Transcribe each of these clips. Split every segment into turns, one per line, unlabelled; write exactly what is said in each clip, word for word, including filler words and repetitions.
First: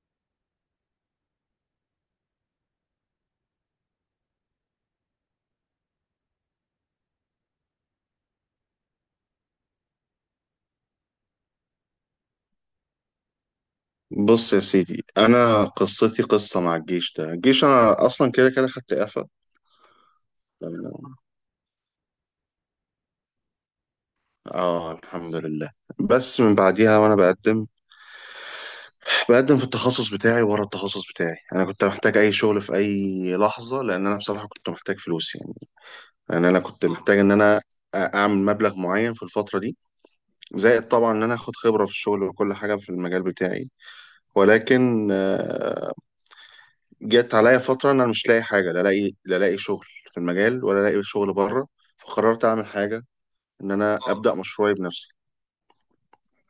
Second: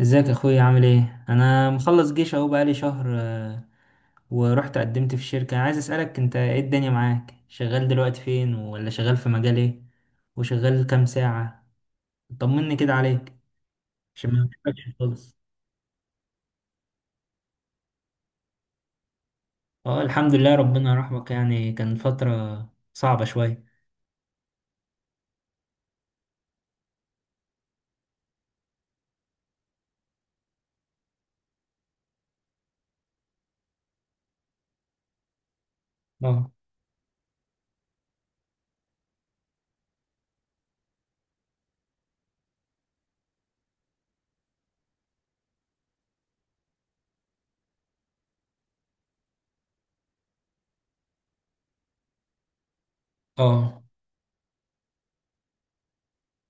ازيك يا اخويا عامل ايه؟ انا مخلص جيش اهو بقالي شهر آه، ورحت قدمت في الشركة. عايز اسألك انت ايه الدنيا معاك؟ شغال دلوقتي فين؟ ولا شغال في مجال ايه؟ وشغال كام ساعة؟ طمني كده عليك عشان ما
بص يا
بشوفكش
سيدي،
خالص.
انا قصتي قصه مع الجيش. ده الجيش انا اصلا كده كده خدت اعفاء.
اه الحمد لله، ربنا
تمام.
يرحمك، يعني كان فترة صعبة شوية.
اه الحمد لله. بس من بعديها وانا بقدم بقدم في التخصص بتاعي ورا التخصص بتاعي. انا كنت محتاج اي شغل في اي لحظه، لان انا بصراحه كنت محتاج فلوس يعني. لان
اه
انا كنت محتاج ان انا اعمل مبلغ معين في الفتره دي، زائد طبعا ان انا اخد خبره في الشغل وكل حاجه في المجال بتاعي. ولكن آه، جت عليا فترة إن أنا مش لاقي حاجة، لا لاقي لا لاقي شغل في المجال، ولا لاقي شغل بره. فقررت أعمل حاجة، إن
اه.
أنا اه أبدأ مشروعي بنفسي.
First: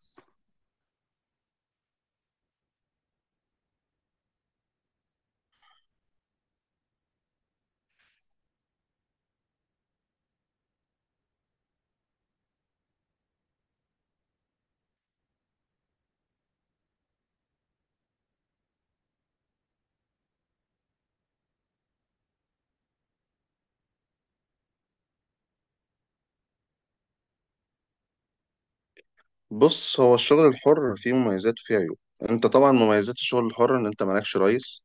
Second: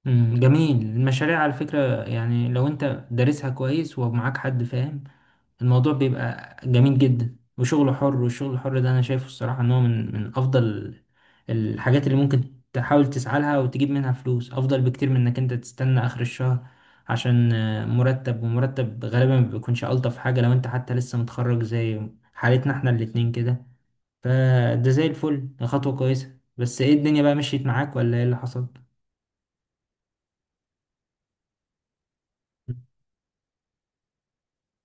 مم، جميل. المشاريع على فكرة يعني لو انت دارسها كويس ومعاك حد فاهم الموضوع بيبقى جميل جدا، وشغل حر، والشغل الحر ده انا شايفه الصراحة ان هو من من افضل الحاجات اللي ممكن تحاول تسعى لها وتجيب منها فلوس، افضل بكتير من انك انت تستنى اخر الشهر عشان آه، مرتب. ومرتب غالبا ما بيكونش الطف حاجة لو انت حتى لسه متخرج زي حالتنا احنا الاتنين كده. فده زي الفل، ده خطوة كويسة. بس ايه الدنيا بقى؟ مشيت معاك ولا ايه اللي حصل؟
بص، هو الشغل الحر فيه مميزات وفيه عيوب. أنت طبعا مميزات الشغل الحر إن أنت مالكش رئيس.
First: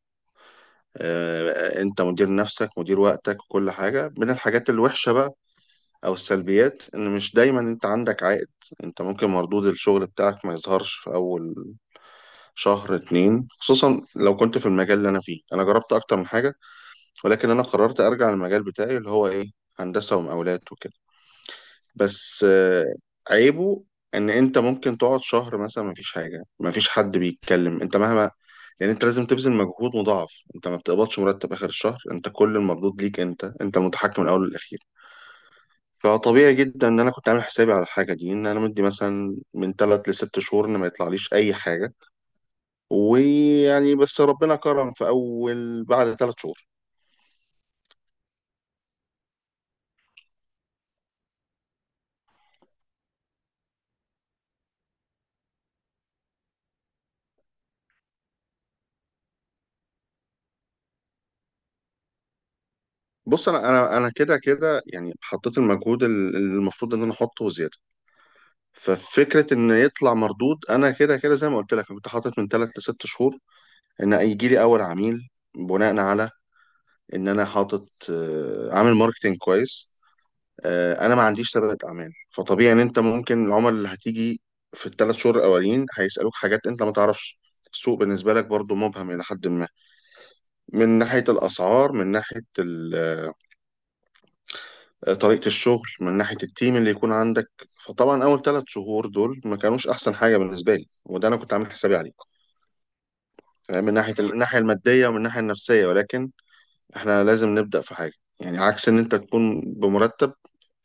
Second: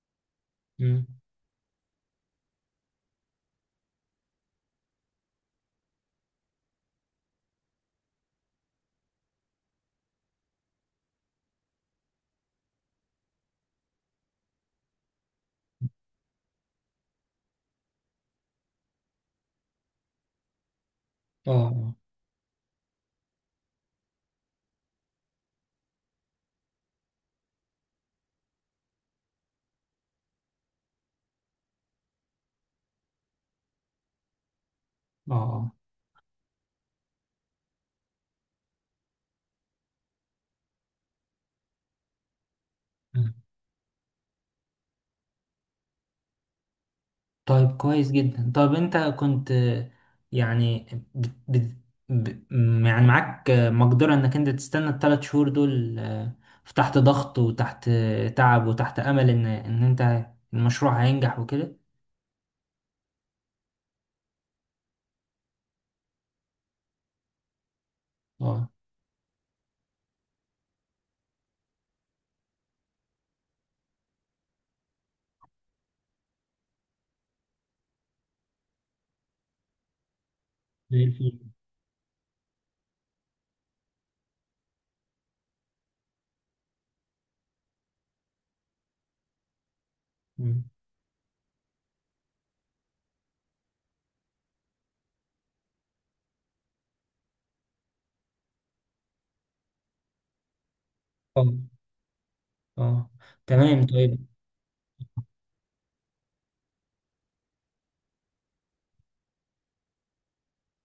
مم.
آه، أنت مدير نفسك مدير وقتك. وكل حاجة من الحاجات الوحشة بقى أو السلبيات، إن مش دايما أنت عندك عائد. أنت ممكن مردود الشغل بتاعك ما يظهرش في أول شهر اتنين، خصوصا لو كنت في المجال اللي أنا فيه. أنا جربت أكتر من حاجة، ولكن انا قررت ارجع للمجال بتاعي اللي هو ايه، هندسه ومقاولات وكده.
اه اه.
بس آه، عيبه ان انت ممكن تقعد شهر مثلا، مفيش حاجه مفيش حد بيتكلم. انت مهما يعني، انت لازم تبذل مجهود مضاعف. انت ما بتقبضش مرتب اخر الشهر، انت كل المردود ليك، انت انت المتحكم من الاول والاخير.
آه. آه.
فطبيعي جدا ان انا كنت عامل حسابي على الحاجه دي، ان انا مدي مثلا من ثلاث لست شهور ان ما يطلعليش اي حاجه.
مم.
ويعني بس ربنا كرم في اول بعد ثلاث شهور.
طيب كويس جدا. طب انت كنت آه، يعني بت... بت... ب... م- يعني معاك آه، مقدرة انك انت تستنى الثلاث شهور دول، آه، في تحت ضغط وتحت آه، تعب وتحت امل ان ان انت المشروع هينجح وكده؟
بص انا انا انا كده كده يعني حطيت المجهود ال- المفروض ان انا احطه وزياده.
اه.
ففكره ان يطلع مردود، انا كده كده زي ما قلت لك، أنا كنت حاطط من ثلاث لست شهور ان هيجي لي اول عميل، بناء على ان انا حاطط آه، عامل ماركتينج كويس.
زي
آه، انا ما
الفل.
عنديش سابقه اعمال، فطبيعي ان انت ممكن العملاء اللي هتيجي في الثلاث شهور الاولين هيسالوك حاجات انت ما تعرفش. السوق بالنسبه لك برضو مبهم الى حد ما،
مم.
من ناحيه الاسعار، من ناحيه طريقة الشغل، من ناحية التيم اللي يكون عندك. فطبعا أول ثلاث شهور دول ما كانوش أحسن حاجة بالنسبة لي، وده أنا
اه
كنت عامل حسابي عليه.
اه.
فاهم؟
تمام
من ناحية،
طيب.
من الناحية المادية ومن الناحية النفسية، ولكن إحنا لازم نبدأ في حاجة. يعني عكس إن أنت تكون بمرتب،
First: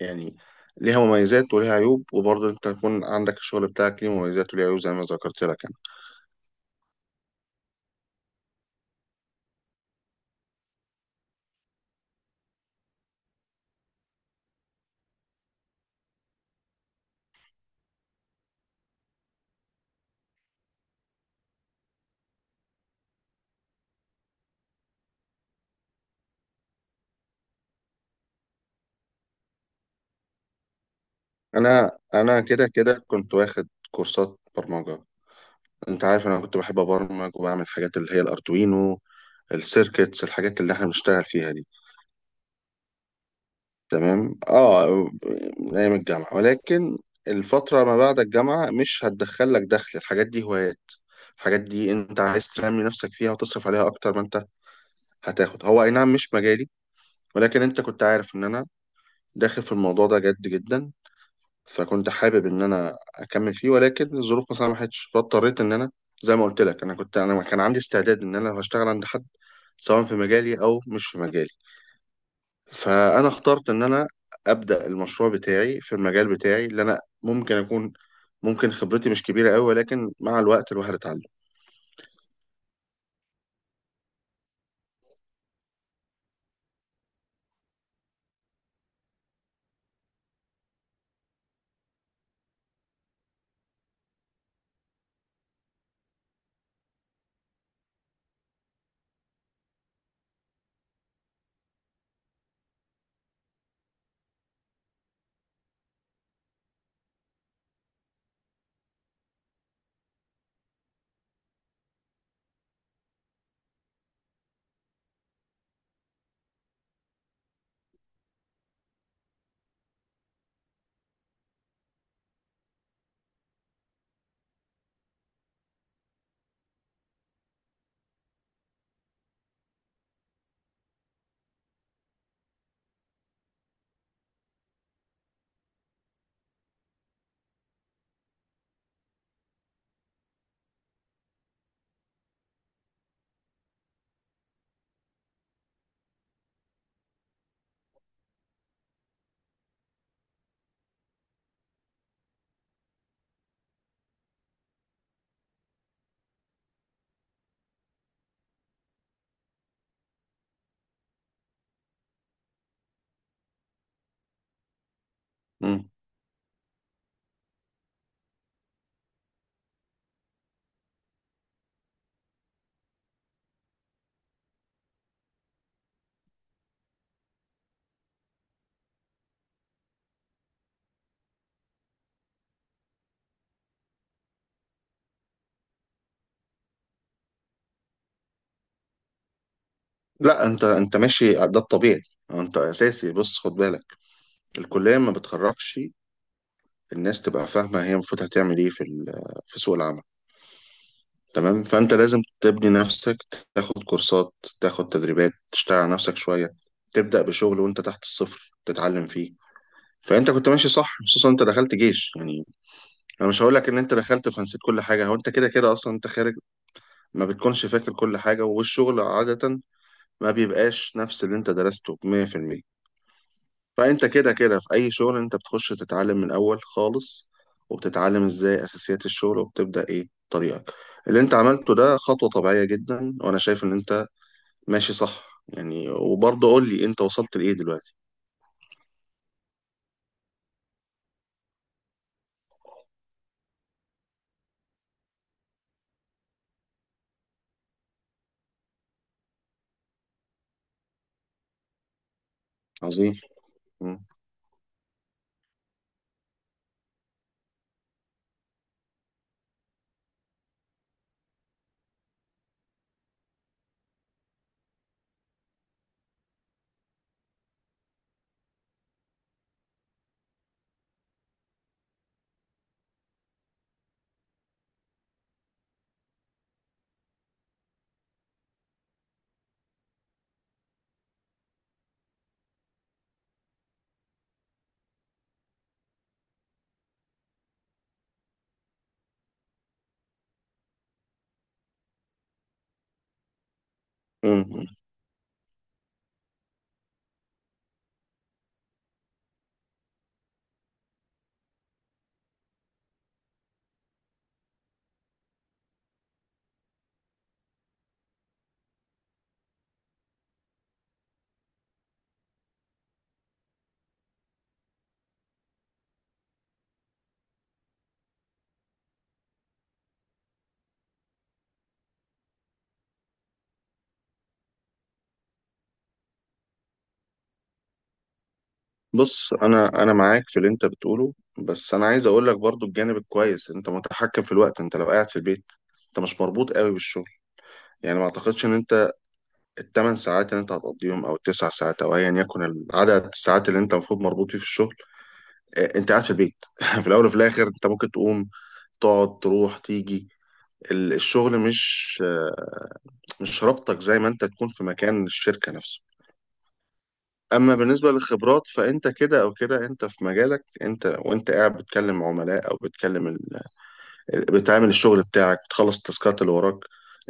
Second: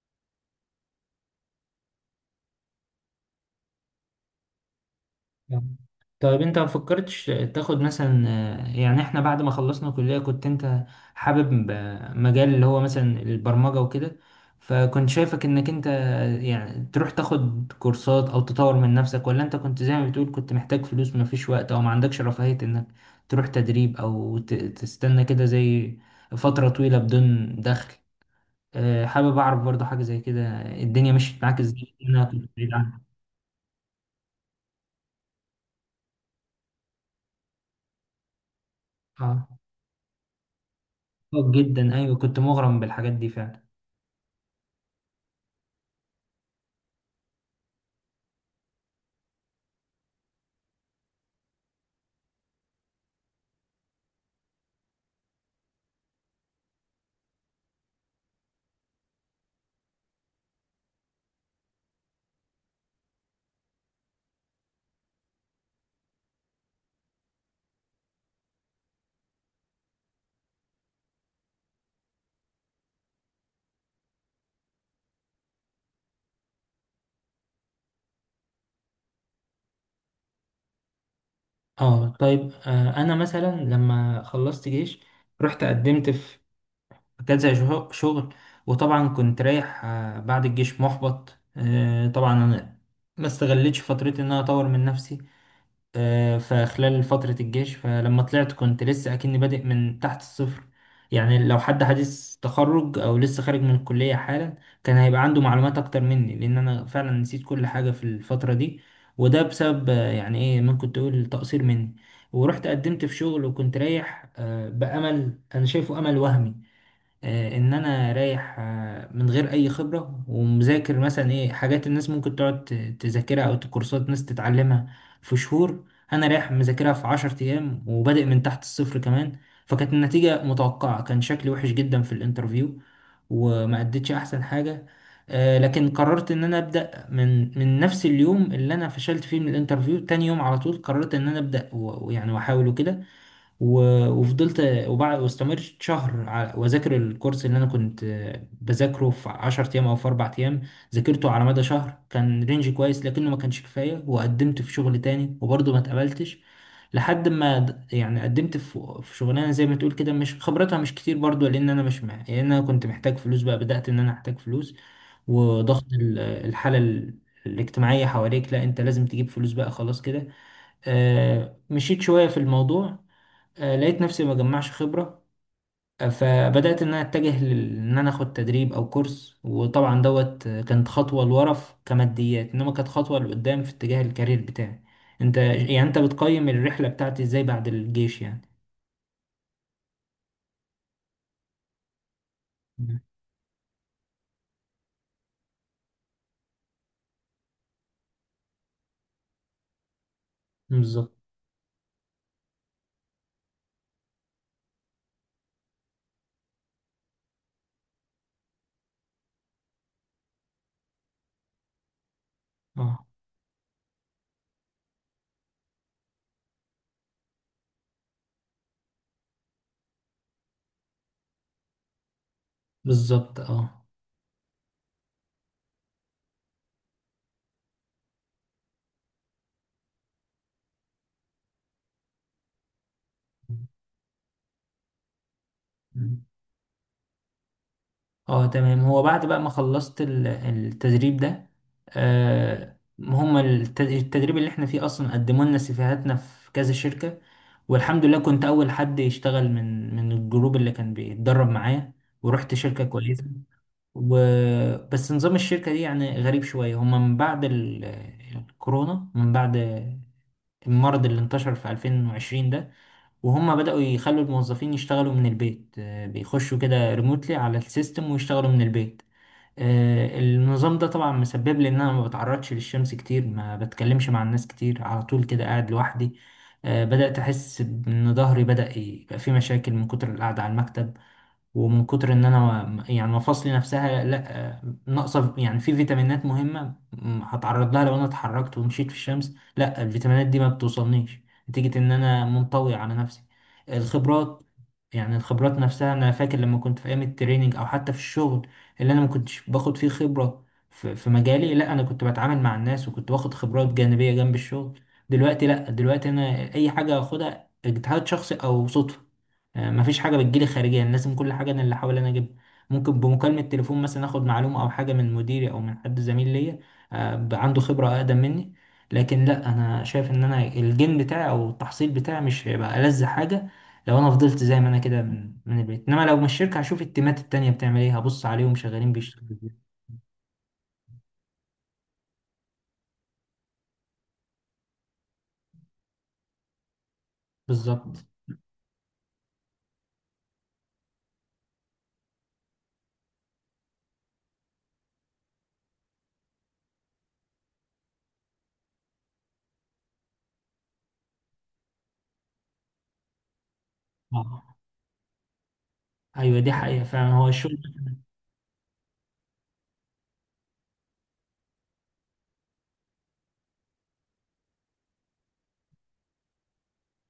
يعني ليها مميزات وليها عيوب، وبرضه أنت تكون عندك الشغل بتاعك ليه مميزات وليه عيوب زي ما ذكرت لك.
نعم. طيب انت ما فكرتش تاخد مثلا آه، يعني احنا بعد ما خلصنا كلية كنت انت حابب آه، مجال اللي هو مثلا البرمجة وكده، فكنت شايفك انك انت آه، يعني تروح تاخد كورسات او تطور من نفسك؟ ولا انت كنت زي ما بتقول كنت محتاج فلوس ما فيش وقت او ما عندكش رفاهية انك تروح تدريب او ت- تستنى كده زي فترة طويلة بدون دخل؟ آه، حابب اعرف برضو حاجة زي كده، الدنيا مشيت معاك
أنا
ازاي؟
أنا
انا
أنا
كنت
كده
بعيد عنها.
كده كنت واخد كورسات برمجة. أنت عارف أنا كنت بحب أبرمج وبعمل حاجات اللي هي الأردوينو،
اه.
السيركتس، الحاجات اللي إحنا بنشتغل
اه
فيها دي.
جدا، ايوه كنت مغرم بالحاجات دي فعلا.
تمام اه. من ايام الجامعه، ولكن الفتره ما بعد الجامعه مش هتدخل لك دخل، الحاجات دي هوايات. الحاجات دي انت عايز تنمي نفسك فيها وتصرف عليها اكتر ما انت هتاخد، هو اي نعم مش مجالي، ولكن انت كنت عارف ان انا داخل في الموضوع ده جد جدا. فكنت حابب ان انا اكمل فيه، ولكن الظروف ما سمحتش، فاضطريت ان انا، زي ما قلت لك، انا كنت انا كان عندي استعداد ان انا لو هشتغل عند حد، سواء في مجالي او مش في مجالي. فانا اخترت ان انا ابدا المشروع بتاعي في المجال بتاعي اللي انا ممكن اكون ممكن خبرتي مش كبيره قوي، ولكن مع الوقت الواحد اتعلم.
اه. طيب آه، انا مثلا لما خلصت جيش رحت قدمت في كذا شه- شغل. وطبعا كنت رايح آه بعد الجيش محبط آه، طبعا انا ما استغلتش فترتي ان انا اطور من نفسي آه، فخلال فترة الجيش. فلما طلعت كنت لسه أكني بادئ من تحت الصفر. يعني لو حد حديث تخرج أو لسه خارج من الكلية حالا كان هيبقى عنده معلومات أكتر مني، لأن أنا فعلا نسيت كل حاجة في الفترة دي. وده بسبب آه، يعني إيه ممكن تقول تقصير مني. ورحت قدمت في شغل وكنت رايح آه، بأمل، أنا شايفه أمل وهمي، آه، ان انا رايح آه، من غير اي خبره ومذاكر مثلا ايه حاجات الناس ممكن تقعد ت- تذاكرها او كورسات ناس تتعلمها في شهور، انا رايح مذاكرها في عشرة ايام وبادئ من تحت الصفر كمان. فكانت النتيجه متوقعه، كان شكلي وحش جدا في الانترفيو وما اديتش احسن حاجه. آه، لكن قررت ان انا ابدا من من نفس اليوم اللي انا فشلت فيه من الانترفيو. تاني يوم على طول قررت ان انا ابدا و- ويعني واحاول وكده، و- وفضلت وبعد واستمرت شهر ع- واذاكر الكورس اللي انا كنت آه، بذاكره في عشرة ايام او في اربع ايام، ذاكرته على مدى شهر. كان رينج كويس لكنه ما كانش كفايه. وقدمت في شغل تاني وبرضه ما اتقبلتش لحد ما د- يعني قدمت في في شغلانه زي ما تقول كده مش خبرتها مش كتير برضه، لان انا مش مع... لان انا كنت محتاج فلوس بقى، بدأت ان انا احتاج فلوس وضغط
مم.
ال- الحاله ال- الاجتماعيه حواليك، لا انت لازم تجيب فلوس بقى خلاص كده. آه، مشيت شويه في الموضوع، آه، لقيت نفسي ما جمعش خبرة. آه، فبدأت إن أنا أتجه لل- إن أنا أخد تدريب أو كورس، وطبعا دوت آه، كانت خطوة لورا في- كماديات، إنما كانت خطوة لقدام في اتجاه الكارير بتاعي. أنت يعني أنت بتقيم الرحلة بتاعتي إزاي بعد الجيش يعني؟
لا، انت انت ماشي ده الطبيعي. أه، انت
مم.
اساسي. بص خد بالك، الكليه ما بتخرجش الناس تبقى فاهمه هي المفروض هتعمل ايه في ال- في سوق العمل.
بالظبط
تمام، فانت لازم تبني نفسك، تاخد كورسات، تاخد تدريبات، تشتغل على نفسك شويه، تبدا بشغل وانت تحت الصفر تتعلم فيه. فانت كنت ماشي صح، خصوصا انت دخلت جيش يعني.
أه.
انا مش هقول لك ان انت دخلت فنسيت كل حاجه، هو انت كده كده اصلا انت خارج، ما بتكونش فاكر كل حاجه. والشغل عاده ما بيبقاش نفس اللي انت درسته مية في المية.
بالظبط أه.
فانت كده كده في اي شغل انت بتخش تتعلم من الاول خالص، وبتتعلم ازاي اساسيات الشغل، وبتبدا ايه طريقك. اللي انت عملته ده خطوه طبيعيه جدا، وانا شايف ان انت ماشي صح يعني. وبرضه قول لي انت وصلت لايه دلوقتي؟
اه تمام. هو بعد بقى ما خلصت ال- التدريب ده، آه هم الت- التدريب اللي احنا فيه اصلا قدموا لنا سيفيهاتنا في كذا شركة، والحمد لله كنت اول حد يشتغل من من الجروب اللي كان بيتدرب معايا، ورحت شركة
عظيم.
كويسة.
مم.
و... بس نظام الشركة دي يعني غريب شوية. هم من بعد ال... الكورونا، من بعد المرض اللي انتشر في ألفين وعشرين ده، وهم بدأوا يخلوا الموظفين يشتغلوا من البيت. آه، بيخشوا كده ريموتلي على السيستم ويشتغلوا من البيت. آه، النظام ده طبعا مسبب لي ان انا ما بتعرضش للشمس كتير، ما بتكلمش مع الناس كتير، على طول كده قاعد لوحدي. آه، بدأت احس ان ظهري بدأ يبقى فيه مشاكل من كتر القعدة على المكتب ومن كتر ان انا ما- يعني مفاصلي نفسها لا، ناقصه يعني في فيتامينات مهمه م- هتعرض لها لو انا اتحركت ومشيت في الشمس. لا، الفيتامينات دي ما بتوصلنيش نتيجه ان انا منطوي على نفسي. الخبرات،
مم.
يعني الخبرات نفسها، انا فاكر لما كنت في ايام التريننج او حتى في الشغل اللي انا ما كنتش باخد فيه خبره في في مجالي، لا انا كنت بتعامل مع الناس وكنت باخد خبرات جانبيه جنب الشغل. دلوقتي لا، دلوقتي انا اي حاجه اخدها اجتهاد شخصي او صدفه. آه، مفيش حاجه بتجيلي خارجيا، لازم كل حاجه انا اللي احاول انا اجيبها. ممكن بمكالمه تليفون مثلا اخد معلومه او حاجه من مديري او من حد زميل ليا آه، ب- عنده خبره اقدم مني. لكن لا، انا شايف ان انا الجين بتاعي او التحصيل بتاعي مش هيبقى ألذ حاجه لو انا فضلت زي ما انا كده من من البيت. انما لو من الشركه هشوف التيمات التانيه بتعمل ايه، هبص عليهم شغالين بيشتغلوا
بص
ازاي.
انا انا معاك في اللي انت بتقوله، بس انا عايز اقول لك برضو الجانب الكويس. انت متحكم في الوقت، انت لو قاعد في البيت، انت مش مربوط قوي بالشغل.
بالظبط.
يعني ما اعتقدش ان انت الثمان ساعات اللي انت هتقضيهم، او التسع ساعات، او ايا يكن العدد الساعات اللي انت المفروض مربوط فيه في الشغل، آه، انت قاعد في البيت في الاول وفي الاخر انت ممكن تقوم تقعد تروح تيجي. ال- الشغل مش آه، مش رابطك زي ما انت تكون
اه،
في مكان الشركة نفسه.
ايوه دي حقيقه فعلا هو
اما
الشغل.
بالنسبه للخبرات، فانت كده او كده انت في مجالك. انت وانت قاعد بتكلم عملاء او بتكلم ال... بتعمل الشغل بتاعك، بتخلص التاسكات اللي وراك،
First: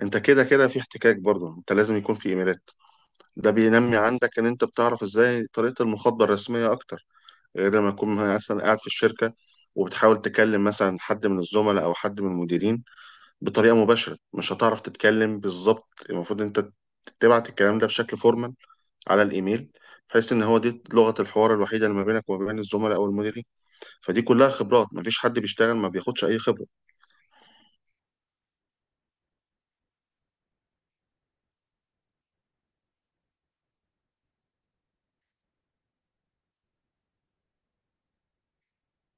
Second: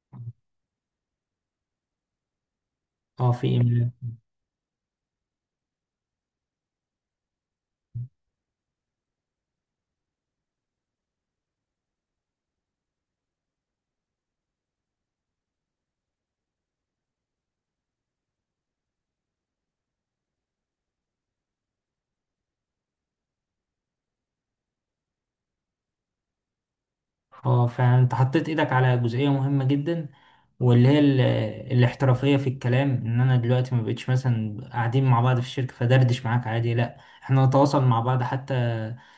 انت كده كده في احتكاك. برضه انت لازم يكون في ايميلات،
اه، في
ده
إيميلات.
بينمي عندك ان انت بتعرف ازاي طريقه المخاطبه الرسميه اكتر، غير لما تكون مثلا قاعد في الشركه، وبتحاول تكلم مثلا حد من الزملاء او حد من المديرين بطريقه مباشره، مش هتعرف تتكلم بالظبط. المفروض انت تبعت الكلام ده بشكل فورمال على الايميل، بحيث ان هو دي لغه الحوار الوحيده اللي ما بينك وما بين الزملاء او المديرين. فدي كلها خبرات، ما فيش حد بيشتغل ما بياخدش اي خبره.
اه، فانت حطيت ايدك على جزئية مهمة جدا، واللي هي ال- الاحترافية في الكلام، ان انا دلوقتي ما بقتش مثلا قاعدين مع بعض في الشركة فدردش معاك عادي، لا احنا نتواصل مع بعض حتى،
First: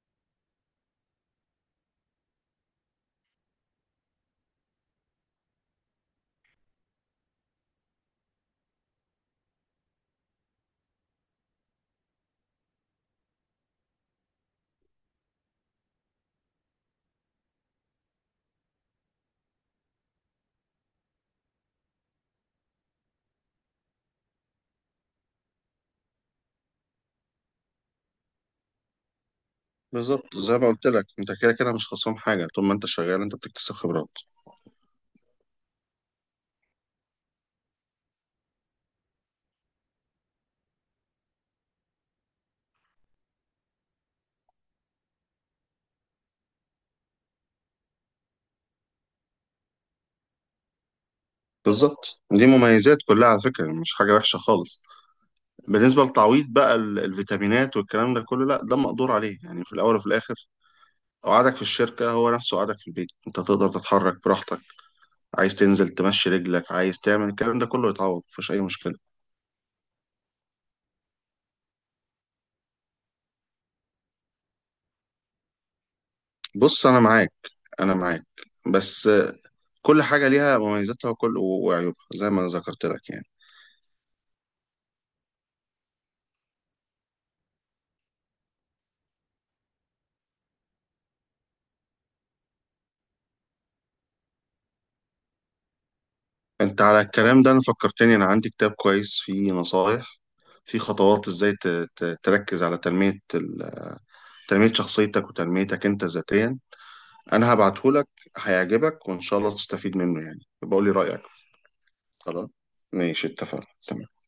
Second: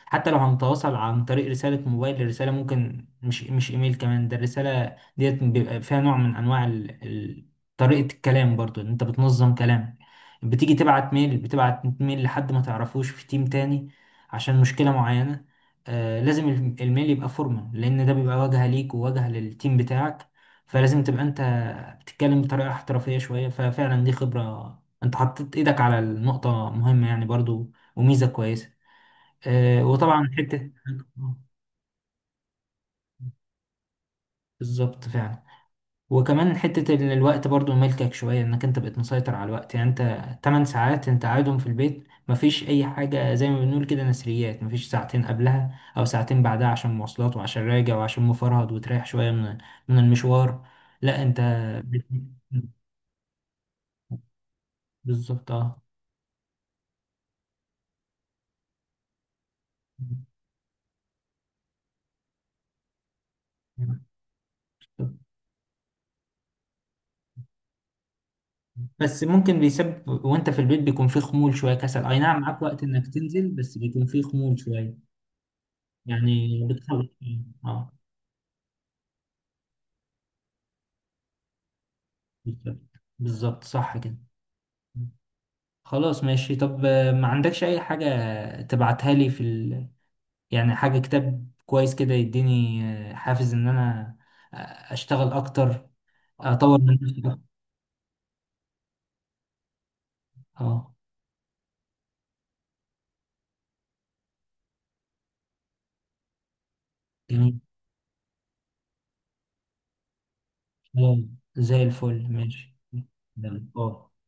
حتى لو هنتواصل عن طريق رسالة موبايل. الرسالة ممكن مش مش ايميل كمان، ده الرسالة ديت بيبقى فيها نوع من انواع ال... ال... طريقة الكلام، برضو إن انت بتنظم كلامك. بتيجي تبعت ميل بتبعت ميل لحد ما تعرفوش في تيم تاني عشان مشكلة معينة، آه، لازم الم- الميل يبقى فورمال لان ده بيبقى واجهه ليك وواجهه للتيم بتاعك، فلازم تبقى انت بتتكلم بطريقه احترافيه شويه. ففعلا دي خبره، انت حطيت ايدك على النقطه مهمه يعني، برضو وميزه كويسه. آه، وطبعا
بالظبط، زي ما
حته
قلت لك انت
آه،
كده كده مش خسران حاجه، طول ما انت شغال انت بتكتسب خبرات.
بالظبط فعلا. وكمان حتة ال- الوقت برضو ملكك شوية، انك انت بقيت مسيطر على الوقت، يعني انت تمن ساعات انت قاعدهم في البيت مفيش اي حاجة زي ما بنقول كده نسريات، مفيش ساعتين قبلها او ساعتين بعدها عشان مواصلات وعشان راجع وعشان مفرهد وتريح شوية من من المشوار. لا انت بت-
بالظبط، دي مميزات كلها على فكره، مش حاجه وحشه خالص.
بالظبط اه.
بالنسبه للتعويض بقى، ال- الفيتامينات والكلام ده كله، لا ده مقدور عليه يعني. في الاول وفي الاخر قعدك في الشركه هو نفسه قعدك في البيت، انت تقدر تتحرك براحتك. عايز تنزل تمشي رجلك، عايز تعمل الكلام ده كله يتعوض، مفيش اي مشكله.
بس ممكن بيسبب وانت في البيت بيكون فيه خمول شوية كسل، اي نعم معاك وقت انك تنزل بس بيكون فيه خمول شوية يعني
بص انا
بتخلص.
معاك،
اه آه،
انا معاك، بس كل حاجه ليها مميزاتها وكل وعيوبها زي ما ذكرت
بالظبط.
لك يعني.
بالظبط صح كده. خلاص ماشي. طب آه، ما عندكش اي حاجة تبعتها لي في ال... يعني حاجة كتاب كويس كده يديني آه، حافز ان انا آه، اشتغل اكتر، اه اطور
انت
من
على
نفسي أكتر.
الكلام ده انا فكرتني، انا عندي كتاب كويس فيه نصايح، في
اه
خطوات ازاي ت- ت- تركز على تنميه ال- تنميه شخصيتك وتنميتك انت ذاتيا. انا
جميل.
هبعته لك، هيعجبك، وان شاء الله تستفيد منه يعني، بقول لي
خلاص،
رايك.
زي الفل
خلاص
ماشي.
ماشي، اتفقنا
تمام. اه
تمام.